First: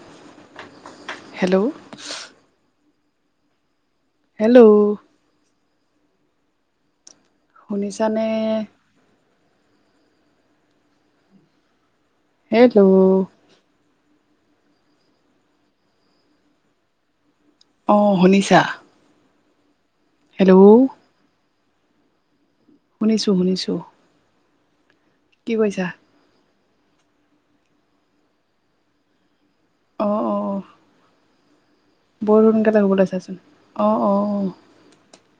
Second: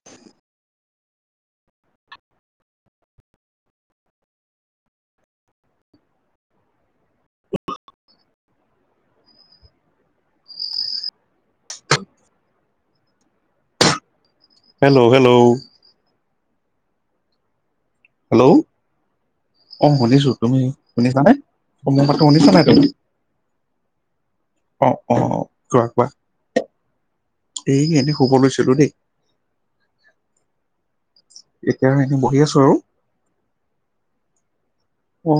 [inaudible] Hello, hello শুনিছানে? [inaudible] Hello hello hello অ hello শুনিছা? অ শুনিছো। তুমি হেল্ল' শুনিছা নে? মোৰ মাতটো শুনিছা নাই তুমি? শুনিছোঁ শুনিছোঁ। অ অ কোৱা কোৱা? এই এনেই শুব লৈছিলো দেই। অ অ এতিয়া এনেই। বৰ সোনকালে শুব লৈছাচোন। অ অ অ অ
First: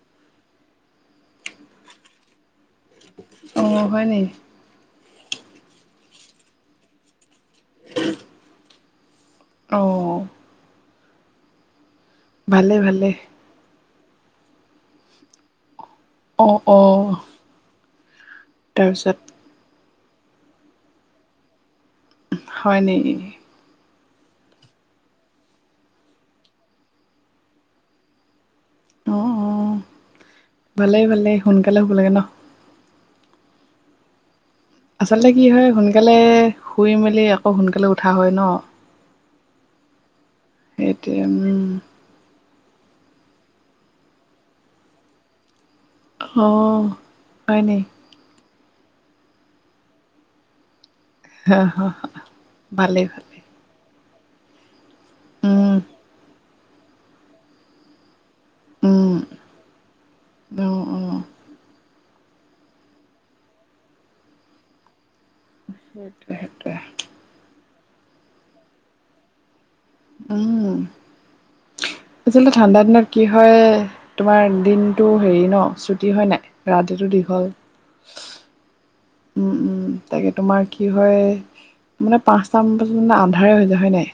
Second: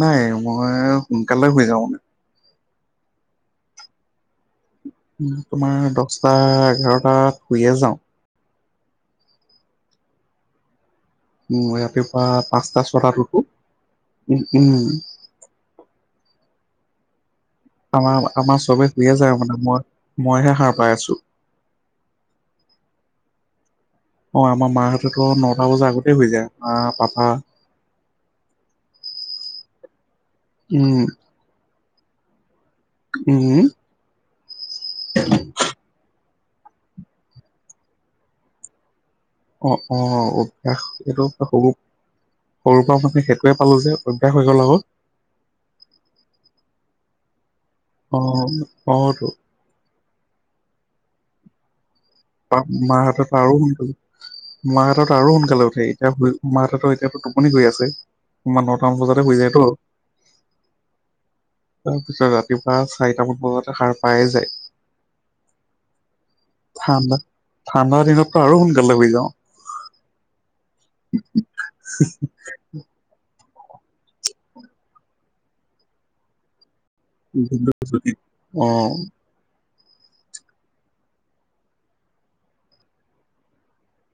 নাই মই সোনকালে শুই যাওঁ। অ হয় নি? তোমাৰ দছটা এঘাৰটাত শুইয়ে যাওঁ। অ। ৰাতিপুৱা ভালে পাঁচটা ভালে ছটাত উঠো। ও ওম অ অ আমাৰ আমাৰ চবে শুয়ে তাৰপিছত যায় আৰু মানে মই মইহে সাৰ পাই আছো। হয় নি। অ আমাৰ মাহঁতেতো নটা বজাৰ আগতেই শুই যায় মা, পাপা। অ অ উম ভালেই ভালেই সোনকালে শুব লাগে ন। উম। আচলতে কি হয় সোনকালে শুই মেলি আকৌ সোনকালে উঠা হয় ন? অ অ অভ্যাস সেইটোৱে এইটো উম সব- সৰুৰ পৰা মানুহ সেইটোৱে পালোঁ যে অভ্যাস হৈ গ'ল আক। অ হয় নি। অ অ তো হা হা মাহতেতো আৰু সোনকালে মাহতেতো আৰু সোনকালে উম, উঠে এতিয়া শুই। মাহঁতৰতো এতিয়াতো টোপনি গৈ আছে। কিমান নটামান উম, বজাতে শুই যায় ত। অ', অ', তাৰপিছত ৰাতিপুৱা চাৰিটামান বজাতে সাৰ পাই যায়। সেইটোৱে সেইটোৱে ঠাণ্ডা ঠাণ্ডা দিনতটো আৰু সোনকালে শুই যাওঁ। উম। [unintelligible] আচলতে ঠাণ্ডা দিনত কি হয় তোমাৰ দিনতটো হেৰি ন চুটি হয় নাই। ৰাতিটো দীঘল। [unintelligible] অ উম উম তাকে তোমাৰ কি হয় মানে পাঁচটা মান বজাত মানে আন্ধাৰে হৈ যায় হয় নাই?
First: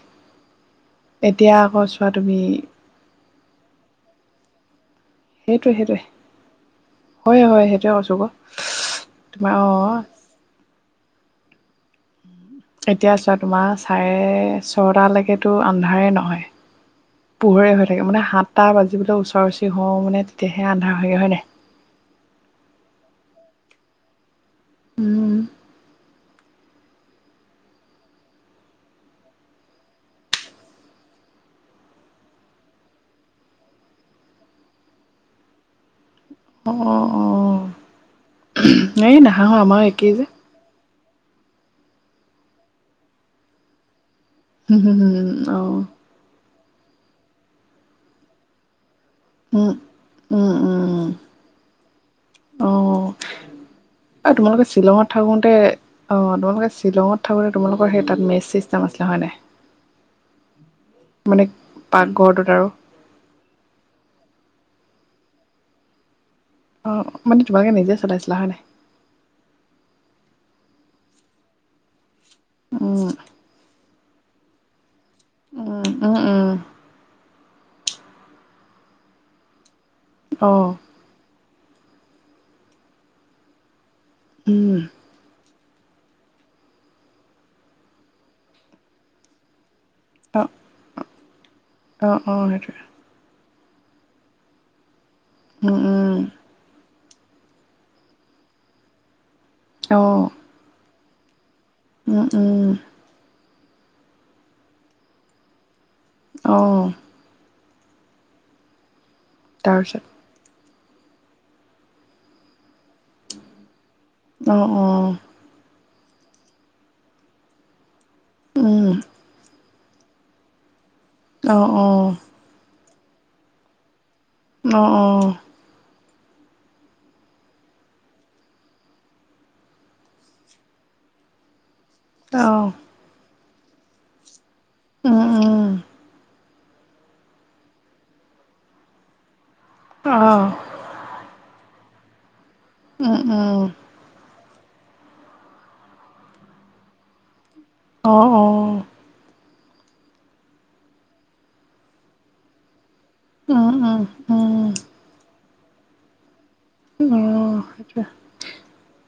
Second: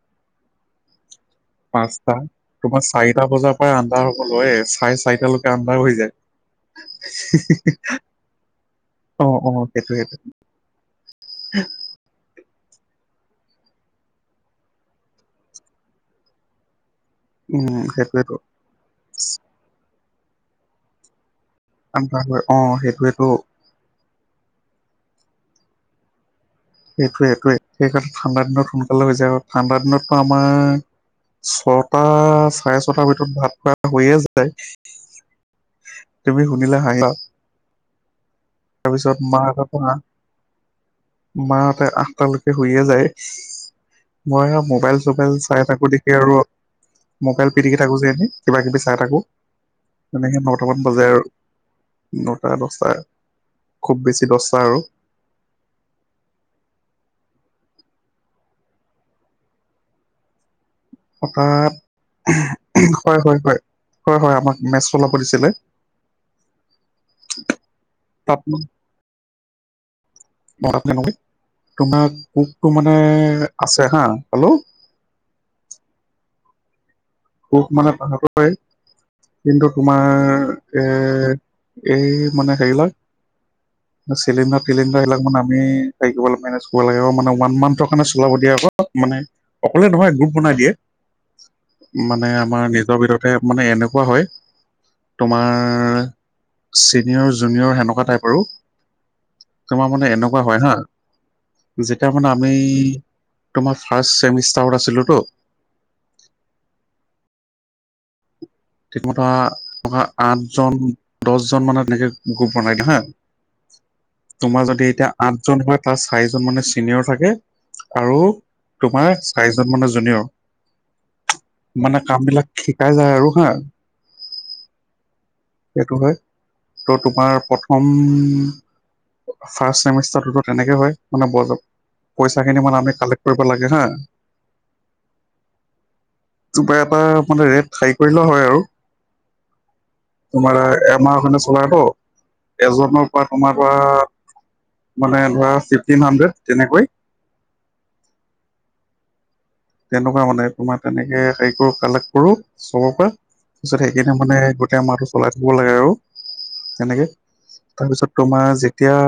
এতিয়া আকৌ চোৱা তুমি। আমাৰ চাৰিটা বজা, আন্ধাৰ হব হয়ে চাৰে চাৰিটালৈকে সেইটোৱে আন্ধাৰ হৈ সেইটোৱে যায়। হয় হয় সেইটোৱে কৈছোঁ ক অ অ সেইটোৱে। এতিয়া চোৱা তোমাৰ চাৰে ছটালৈকেতো আন্ধাৰেই নহয়। পোহৰে উম, হৈ থাকে মানে সেইটোৱেটো সাতটা বাজিবলে ওচৰ ওচৰি হওঁ মানে তেতিয়াহে আন্ধাৰ হয়গে হয় নাই? [unintelligible] অ সেইটোয়েতো উম। এইটোৱে এইটোৱে। সেইকাৰণে ঠাণ্ডা দিনত সোনকালে হৈ যায় আৰু ঠাণ্ডা দিনতো আমাৰ। ছটা চাৰে ছটাৰ ভিতৰত ভাত খোৱা হৈয়ে যায়। তুমি অ', শুনিলে অ', হাঁহিবা। অ', এই তাৰপিছত মা এ, নাহাঁহৰ আমাৰ একেই যে মাহতে আঠটালৈকে শুইয়ে যায়। মই হুম, মোবাইল হুম, হুম, চোবাইল চাই অ', থাকো দেখি, এই আৰু মোবাইল পিটিকি থাকো যে। কিবাকিবি চাই থাকোঁ উম, তেনেকৈ উম, নটামান বাজে উম, আৰু নটা দছটা অ', খুব বেছি দছটা তোমালোকে আৰু শ্বিলঙত থাকোতে অহ তোমালোকে শ্বিলঙত থাকোতে তোমালোকৰ সেই তাত মেচ চিষ্টেম আছিলে হয় নাই। [inaudible] মানে হঠাৎ পাকঘৰটোত আৰু হয় হয় হয় হয় হয় আমাক মেচ চলাব দিছিলে। অ মানে তোমালোকে নিজে চলাইছিলা তাত হয় নাই। [unintelligible] তোমাৰ কুকটো মানে উম, আছে হা হেল্ল', উম উম উম, সুখ মানে পাহৰিব পাৰি কিন্তু অ', তোমাৰ এ, এই মানে হেৰি বিলাক চিলিণ্ডাৰ উম, টিলিণ্ডাৰ এইবিলাক মানে। [unintelligible] মেনেজ লাগে মানে ওৱান মান্থৰ কাৰণে চলাব দিয়ে আকৌ মানে অকলে নহয়। গুৰোপ অ', বনাই দিয়ে। অ', মানে অ', আমাৰ সেইটোৱে নিজৰ ভিতৰতে মানে এনেকুৱা হয়। উম, তোমাৰ, উম, চিনিয়ৰ জুনিয়ৰ সেনেকুৱা টাইপ আৰু তোমাৰ মানে অ', এনেকুৱা হয় হা, যেতিয়া উম, মানে আমি উম, তোমাৰ ফাৰ্ষ্ট ছেমিষ্টাৰত আছিলোতো। অহ, ঠিকমতা পঢ়া তাৰপিছত আঠজন দহজন মানে তেনেকে গ্ৰুপ বনাই দিয়ে হা, তোমাৰ অ', যদি এতিয়া অ', আঠ, জন হয় তাৰ চাৰিজন মানে চিনিয়ৰ থাকে আৰু উম, তোমাৰ, চাৰিজন মানে জুনিয়ৰ অ', মানে অ', কাম বিলাক শিকাই যায় আৰু হা, অ অ, সেইটো হয় ত' তোমাৰ প্ৰথম, ফাৰ্ষ্ট চেমিষ্টাৰতো তেনেকে হয় মানে বজ অ', পইচাখিনি অ', মানে আমি কালেক্ট কৰিব লাগে হা, উম উম, কিবা এটা মানে ৰেট হাই কৰি লে হয় আৰু আহ তোমাৰ এমাহকাৰণে চলাই তো এজনৰ উম পৰা তোমাৰ উম পৰা, মানে ধৰা ফিফটিন সান্দেত তেনেকৈ। অ অ, তেনেকুৱা মানে তোমাৰ তেনেকে হেৰি কৰো কালেক্ট কৰো চবৰ পৰা। উম তাৰপিছতে উম সেইখিনিয়ে মানে উম গোটেই মাহটো চলাই থাকিব লাগে আৰু তেনেকৈ তাৰপিছত তোমাৰ যেতিয়া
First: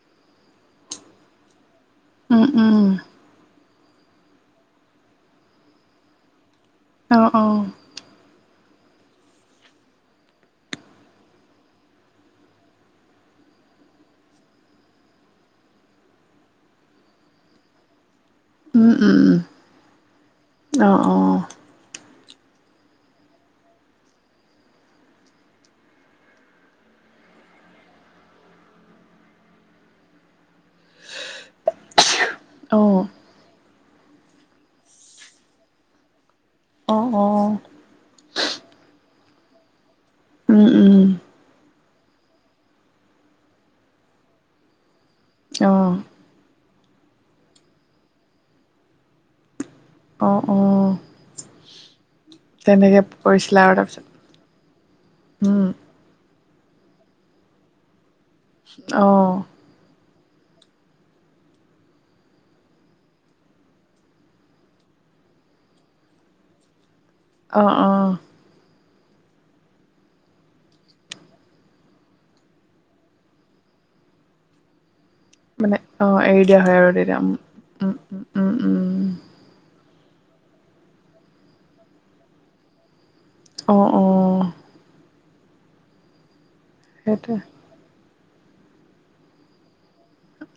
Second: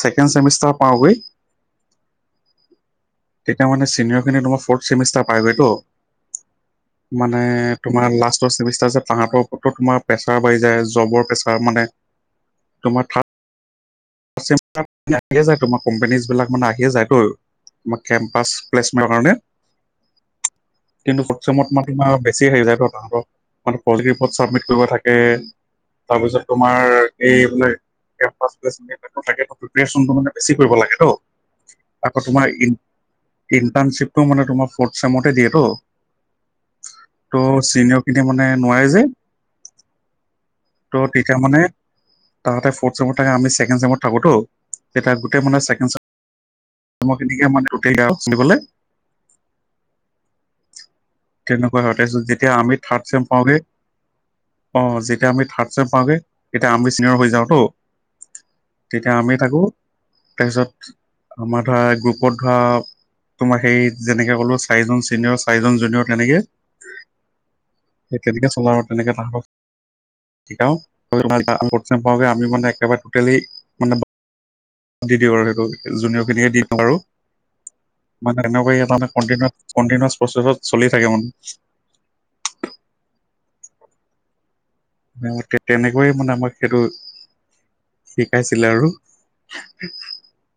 ছেকেণ্ড চেমিষ্টাৰ পাওঁগৈ। উম উম। তেতিয়া মানে ছিনিয়ৰ খিনিয়ে তোমাৰ ফ'ৰ্ট ছেমিষ্টাৰ পাইগৈতো মানে, আহ সেইটোৱে তোমাৰ লাষ্টৰ ছেমিষ্টাৰ যে তাহাতৰ ক'ত তোমাৰ প্ৰেছাৰ বাঢ়ি যায় জবৰ প্ৰেছাৰ মানে। তোমাৰ থা স [unintelligible] তোমাৰ কোম্পনীজ বিলাক মানে আহিয়ে যায় তো তোমাৰ কেম্পাছ। উম প্লেচমেণ্টৰ উম কাৰণে অ অ উম উম অ অ কিন্তু ফ'ৰ্থ চেমত তোমাক তোমাৰ অলপ বেছি হেৰি যায়তো তাহঁতৰ মানে প্ৰজেক্টত ৰিপৰ্ড চাবমিট কৰিব থাকে। তাৰপিছত তোমাৰ এই মানে কেম্পাছ প্লেচমেণ্ট তাকেটো প্ৰিপেৰেচন মানে বেছি কৰিব লাগেতো। আকৌ তোমাৰ অ ইণ্টাৰণশ্বিপটো মানে তোমাৰ ফৰ্থ চেমতে দিয়েতো। অ অ ত' চিনিয়ৰখিনিয়ে মানে নোৱাৰে যে। উম উম ত' তেতিয়া মানে তাহাতে ফৰ্থ চছেমত থাকে আমি ছেকেণ্ড চেমত। থাকোতো গোটেই মানে অ ছেকেণ্ড চেমৰ খিনিকে মানে গোটেই আৰু চলিবলে। অ'-অ' তেনেকুৱা হয় তাৰপিছত যেতিয়া আমি তেনেকে থাৰ্ড চেম কৰিছিলা পাওঁগৈ আৰু তাৰপিছত অ' যেতিয়া আমি উম থাৰ্ড চেম পাওঁগৈ তেতিয়া আমি চিনিয়ৰ হৈ যাওঁতো অ তেতিয়া আমি থাকোঁ তাৰপিছত আমাৰ তাৰে গ্ৰুপত ধৰা তোমাৰ সেই যেনেকে ক'লো চাৰিজন চিনিয়ৰ, চাৰিজন জুনিয়ৰ অ অ কেনেকে-কেনেকে চলা আৰু তেনেকে থাকক [unintelligible] আমি মানে একেবাৰে টেকেলি মানে [inaudible] দি দিওঁ আৰু সেইটো মানে অ জুনিয়ৰ এৰি খিনিকে দিয়া দি হয় দিওঁ আৰু তেতিয়া উম উম মানে উম তেনেকুৱা উম কৰি [unintelligible] ইচপণ্টেনোৱাচ প্ৰচেছত চলি থাকে মানে অ'-অ' তেনেকৈয়ে মানে আমাৰ সেইটো সেইটোৱে শিকাইছিলে আৰু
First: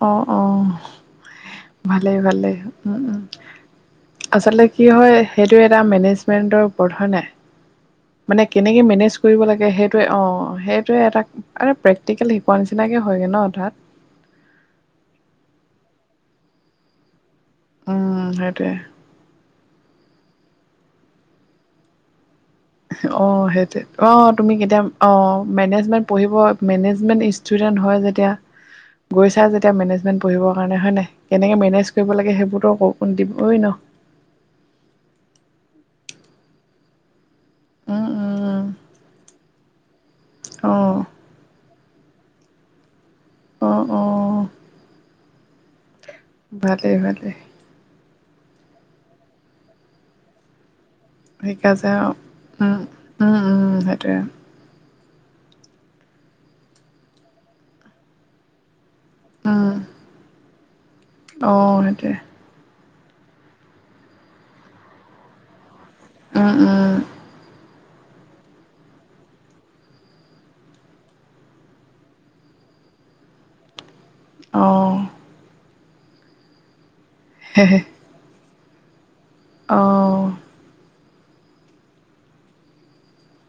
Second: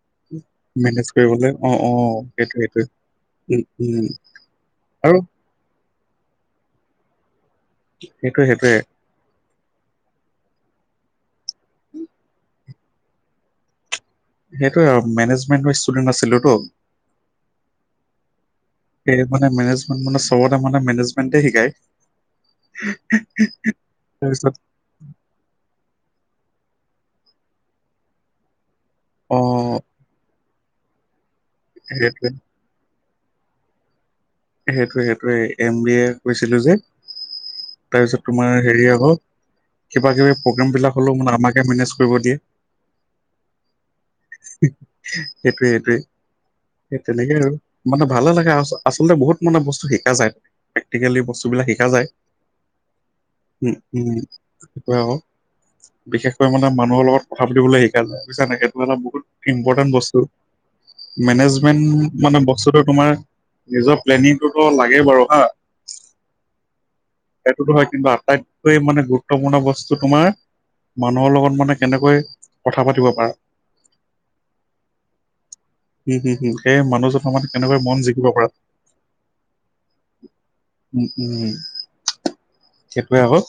অ'-অ', মেনেজ কৰিবলৈ অ অ ভালেই-ভালেই সেইটোৱে সেইটোৱে উম-উম। উম উম আচলতে কি হয় আৰু সেইটো এটা মেনেজমেণ্টৰ ওপৰত হয় নাই সেইটোৱে মানে সেইটোৱে কেনেকৈ মেনেজ কৰিব লাগে সেইটোৱে অ' সেইটোৱে এটা আৰে প্ৰেক্টিকেল শিকোৱা নিচিনাকে হয়গৈ ন' তাত সেইটোৱে আৰু মেনেজমেন্টৰ ষ্টুডেন্ট আছিলোঁ টো উম, সেইটোৱে। সেয়ে মানে মেনেজমেণ্ট মানে চবতে মানে মেনেজমেণ্টে শিকায়। অ', সেইটোৱে অ' তাৰপিছত তুমি কেতিয়া অ' মেনেজমেণ্ট পঢ়িব মেনেজমেণ্ট ষ্টুডেণ্ট হয় যেতিয়া অ গৈছা যেতিয়া মেনেজমেণ্ট পঢ়িবৰ কাৰণে হয় নাই কেনেকে মেনেজ কৰিব সেইটোৱে লাগে সেইবোৰতো [unintelligible] দিব ন' সেইটোৱে-সেইটোৱে এম বি এ কৈছিলোঁ যে উম তাৰ পিছত তোমাৰ উম হেৰি আকৌ কিবা কিবি অ প্ৰগ্ৰেমবিলাক হ'লেও মানে আমাকে মেনেজ কৰিব দিয়ে। অ অ সেইটোৱে-সেইটোৱে ভালেই সেই ভালেই তেনেকে আৰু মানে ভালে লাগে আচলতে বহুত মানে বস্তু শিকা যায়। প্ৰেক্টিকেলি বস্তুবিলাক শিকা যায়, উম উম উম উম-উম সেইটোৱে সেইটোৱে আকৌ বিশেষকৈ মানে মানুহৰ লগত কথা পাতিবলৈ শিকা যায় বুজিছা নাই ক মই এটা বহুত উম ইম্পৰ্টেন্ট বস্তু অ সেইটোৱে মেনেজমেন্ট মানে পাছতো তোমাৰ নিজৰ প্লেনিংটোতো লাগেই বাৰু হা অ'-অ' সেইটোতো হয় কিন্তু আটাইতকৈ মানে গুৰুত্বপূৰ্ণ বস্তু তোমাৰ মানুহৰ লগত মানে কেনেকৈ কথা পাতিব পাৰা। অ', উম-উম-উম সেই মানুহজনৰ মন কেনেকৈ মন জিকিব পাৰা। অ', উম- উম, সেইটোৱে আকৌ।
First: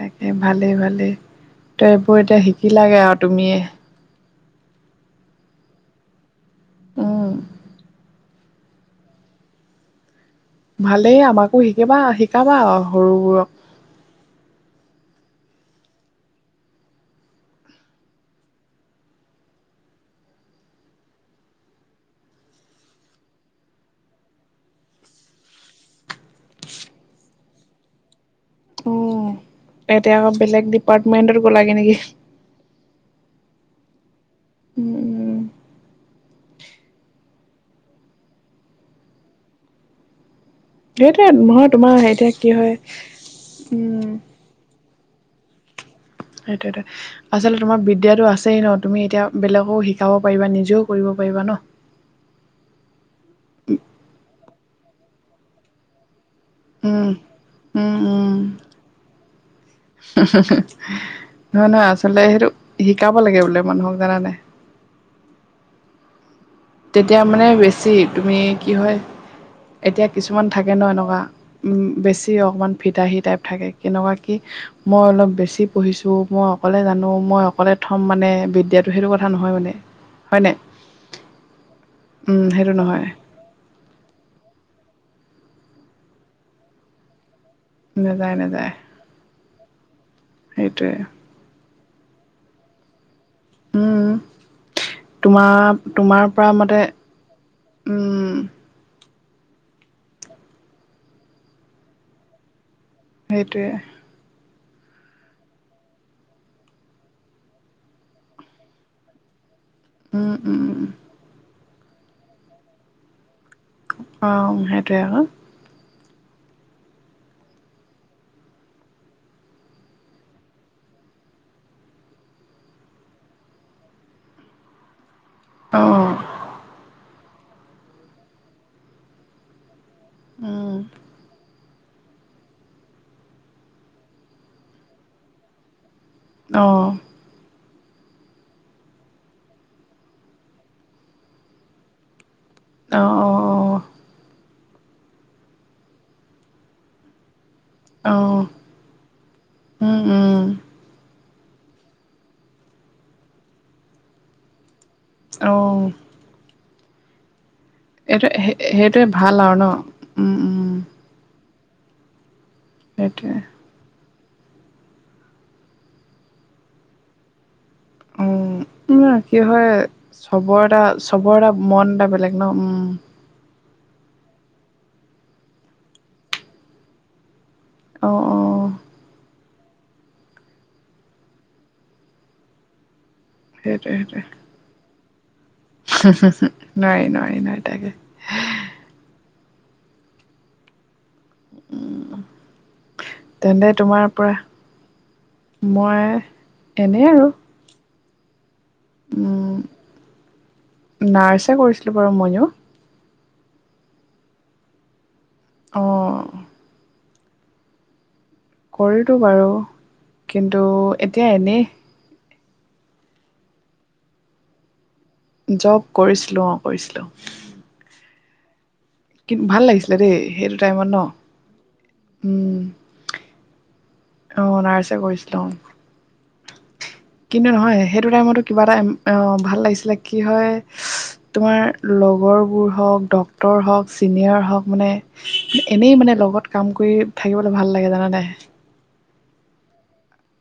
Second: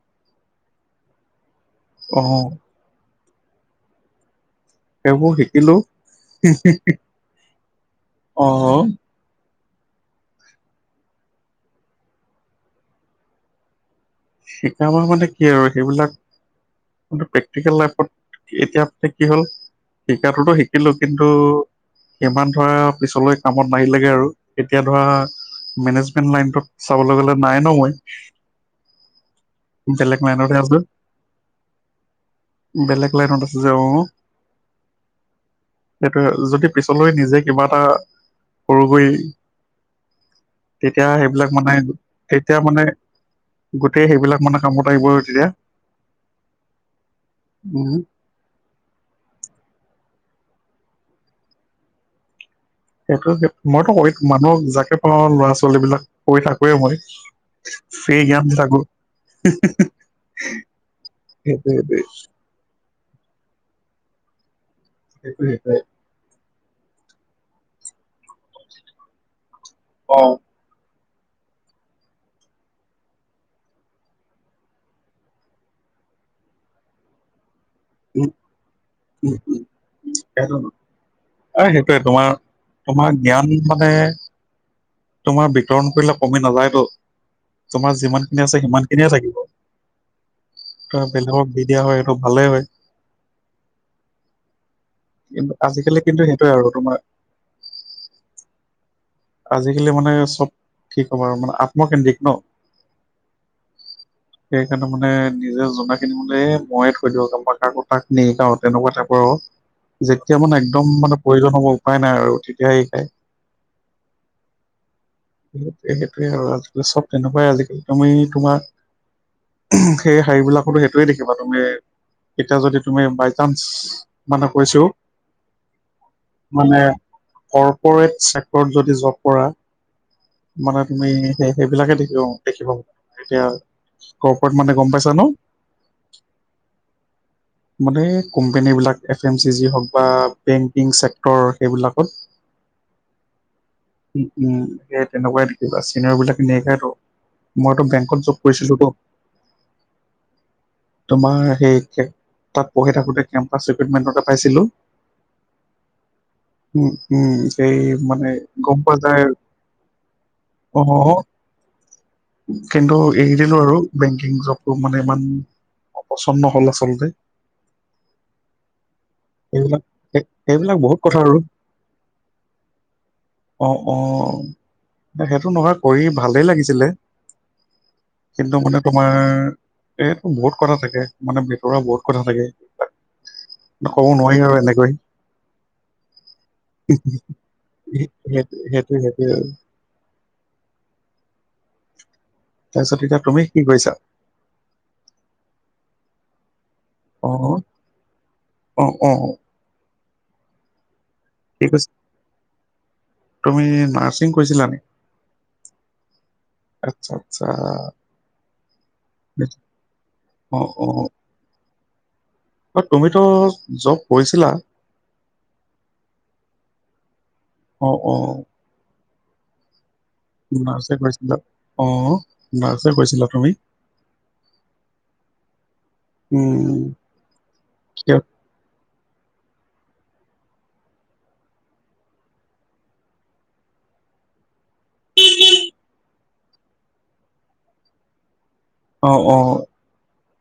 তাকে ভালেই-ভালেই ত' অ এইবোৰ এতিয়া শিকি লাগে আৰু তুমিয়ে সেইবোৰ শিকিলোঁ। হে- হে- হে উম অ' ভালেই আমাকো শিকিবা- শিকাবা আৰু সৰুবোৰক। শিকাবা মানে কি আৰু সেইবিলাক প্ৰেক্টিকেল লাইফত এতিয়া প্ৰেক্টিকল শিকাতোতো শিকিলো কিন্তু ইমান ধৰা পিছলৈ কামত নাহিলে গৈ আৰু এতিয়া ধৰা মেনেজমেন্ট লাইনতত চাবলৈ গ'লে নাই ন মই। উম এতিয়া আকৌ লাইনতহে বেলেগ আছো ডিপাৰ্টমেণ্টত গ'লাগে নেকি। বেলেগ লাইনত আছে যে অহ, উম, সেইটোৱে যদি পিছলৈ নিজে কিবা এটা সৰুকৈ সেইটোৱে নহয় মানে তোমাৰ এতিয়া তেতিয়া কি হয় মানে গোটেই উম সেইবিলাক মানে কামত আহিব দিয়ে। সেইটো-সেইটো আচলতে তোমাৰ বিদ্যাটো আছেই ন তুমি এতিয়া বেলেগো শিকাব পাৰিবা নিজেও কৰিব পাৰিবা ন? সেইটো মইতো মানুহক যাকে পাও ল'ৰা ছোৱালী বিলাক কৰি থাক কও মই উম উম সেই জ্ঞান দি থাকো। হা - হা - হা নহয় - সেইটোৱে নহয় সেইটোৱে আচলতে সেইটো শিকাব লাগে বোলে মানুহক জানান নাই? সেইটোৱে - সেইটোৱে। তেতিয়া মানে বেছি তুমি কি হয় এতিয়া অ কিছুমান থাকে ন এনেকুৱা বেছি অকণমান ফিতাহী টাইপ থাকে কেনেকুৱা কি মই অলপ বেছি পঢ়িছো, মই অকলে জানো, মই অকলে প্ৰথম উম মানে বিদ্যাটো সেইটো কথা উম নহয় মানে, হয়নে? আৰু সেইটোৱে তোমাৰ উম সেইটো নহয় তোমাৰ জ্ঞান মানে তোমাৰ বিতৰণ কৰিলে কমি নাযায়তো, তোমাৰ যিমান নাযায় খিনি আছে নাযায় সিমান এনেই থাকিব সেইটোৱে ত বেলেগক বি দিয়া হয় সেইটো ভালেই হয়। উম কিন্তু তোমাৰ আজিকালি কিন্তু তোমাৰ পৰা সেইটোয়ে আৰু মতে তোমাৰ ওম আজিকালি মানে চব ঠিক হ'ব আৰু মানে আত্মকেন্দ্ৰিক ন? সেইটোৱে। সেইকাৰণে মানে নিজে জনা খিনি মানে ময়ে থৈ দিও, কাৰোব কাকো তাক নিসিকাও তেনেকুৱা টাইপৰ আৰু। যেতিয়া মানে একদম মানে প্ৰয়োজন হ'ব উপায় নাই আৰু তেতিয়া সে সিকাই। অ, সেইটয়ে আৰু। সেইোৱে-সেইটোৱে আৰু আজিকালি চব তেনেকুৱাই আজিকালি তুমি তোমাৰ সেই শাৰি বিলাকতো সেইটোৱে দেখিবা তুমি এতিয়া যদি তুমি বাইচান্স মানে কৈছো অঁ মানে কৰ্পৰেট ছেক্টৰত যদি জব কৰা। মানে তুমি সেই সেইবিলাকে দেখিব দেখিব প এতিয়া ক'পৰত মানে গম পাইছা ন? অ', মানে কোম্পেনী বিলাক এফ এম চি যি হওক বা বেংকিং চেক্টৰ সেইবিলাকত অ', অ', অ', উম - উম সেই তেনেকুৱাই কিবা চিনে বিলাক তেনেকাই'ত। মইতটো বেংকত অঁ জব কৰিছিলো তো অঁ তোমাৰ সেই তাত পঢ়ি থাকোতে কেম্পাছ ৰিক্ৰুইটমেণ্ট এটা পাইছিলো। অ', উম-উম সেই এইটো মানে গমপা সেইটোৱে যায আৰু। ভাল ন উম উম অ, কিন্তু এৰি সেইটোৱে দিলো আৰু। বেংকিং জবটো মানে ইমান পচন্দ নহ'ল আচলতে। উম, কি হয় এইবিলাক এ চবৰ এইবিলাক এটা বহুত - কথা আৰু চবৰ এটা মন এটা বেলেগ ন? উম, অ', অ', সেইটো নহয় কৰি ভালেই লাগিছিলে। অ', অ', কিন্তু মানে তোমাৰ এ বহুত কথা থাকে মানে ভিতৰুৱা বহুত কথা থাকে। ক'ব নোৱাৰি আৰু এনেকৈ সেইটোৱে-সেইটোৱে, [unintelligible] নোৱাৰি-নোৱাৰি-নোৱাৰি তাকে। সেইটো-সেইটো-সেইটোয়ে। তাৰপিছত এতিয়া তুমি কি তেন্তে কৰিছা তোমাৰ পৰা মই এনে আৰু অ', অ', অ', উম নাৰ্ছে কি কৈছা কৰিছিলোঁ বাৰু মইয়ো। তুমি নাৰ্ছিং কৰিছিলা নি? অ'। আচ্ছা-আচ্ছা। কৰিতো বাৰু, অ কিন্তু অ এতিয়া এনেই তুমিতো জব কৰিছিলা? জব কৰিছিলোঁ অ', কৰিছিলোঁ। অ', অ'। কিন্তু ভাল লাগিছিলে দেই। সেইটো টাইমত ন নাৰ্চ কৈছিলা? অ', নাৰ্ছে কৈছিলা তুমি? অ', নাৰ্চ এ কৰিছিলোঁ অ'। উম। কিন্তু নহয়, সেইটো কিয় টাইমতো কিবা এটা ভাল লাগিছিলে, কি হয় তোমাৰ লগৰবোৰ হওঁক, ডক্তৰ হওঁক, চিনিয়ৰ হওঁক মানে এনেই মানে লগত কাম কৰি থাকিবলৈ ভাল লাগে, জানা নাই? অ', অ'।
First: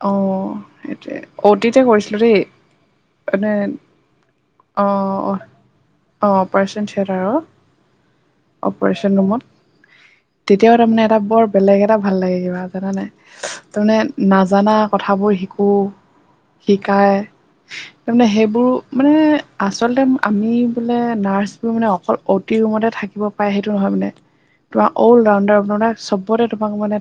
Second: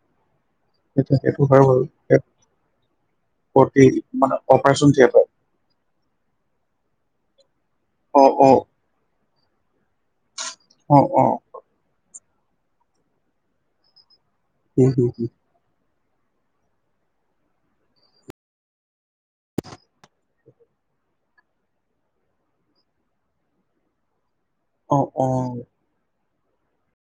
অ', সেইটো সেইটোৱেই, সেইটো হয় বাৰু অতিটো কৰিছিলোঁ দেই। এানে অ', ফৰ্টি মানে অপাৰেচন থিয়েটাৰ অ', অ', অপাৰ্চন থিয়েটাৰ অ'। অ', অ'। অপাৰেশ্যন ৰুমত। তেতিয়া ও অ তাৰমানে এটা অ বৰ বেলেগ এটা ভাল লাগে কিবা জানা নাই? তাৰমানে নাজানা হু হু হু। কথাবোৰ শিকোঁ। শিকায়। তাৰমানে সেইবোৰ মানে আচলতে আমি বোলে নাৰ্চ বোৰ মানে অকল অতি ৰুমতে থাকিব পায় সেইটো নহয় মানে। তোমাৰ অ অল অ ৰাউণ্ডাৰ মানে চবতে তোমাক মানে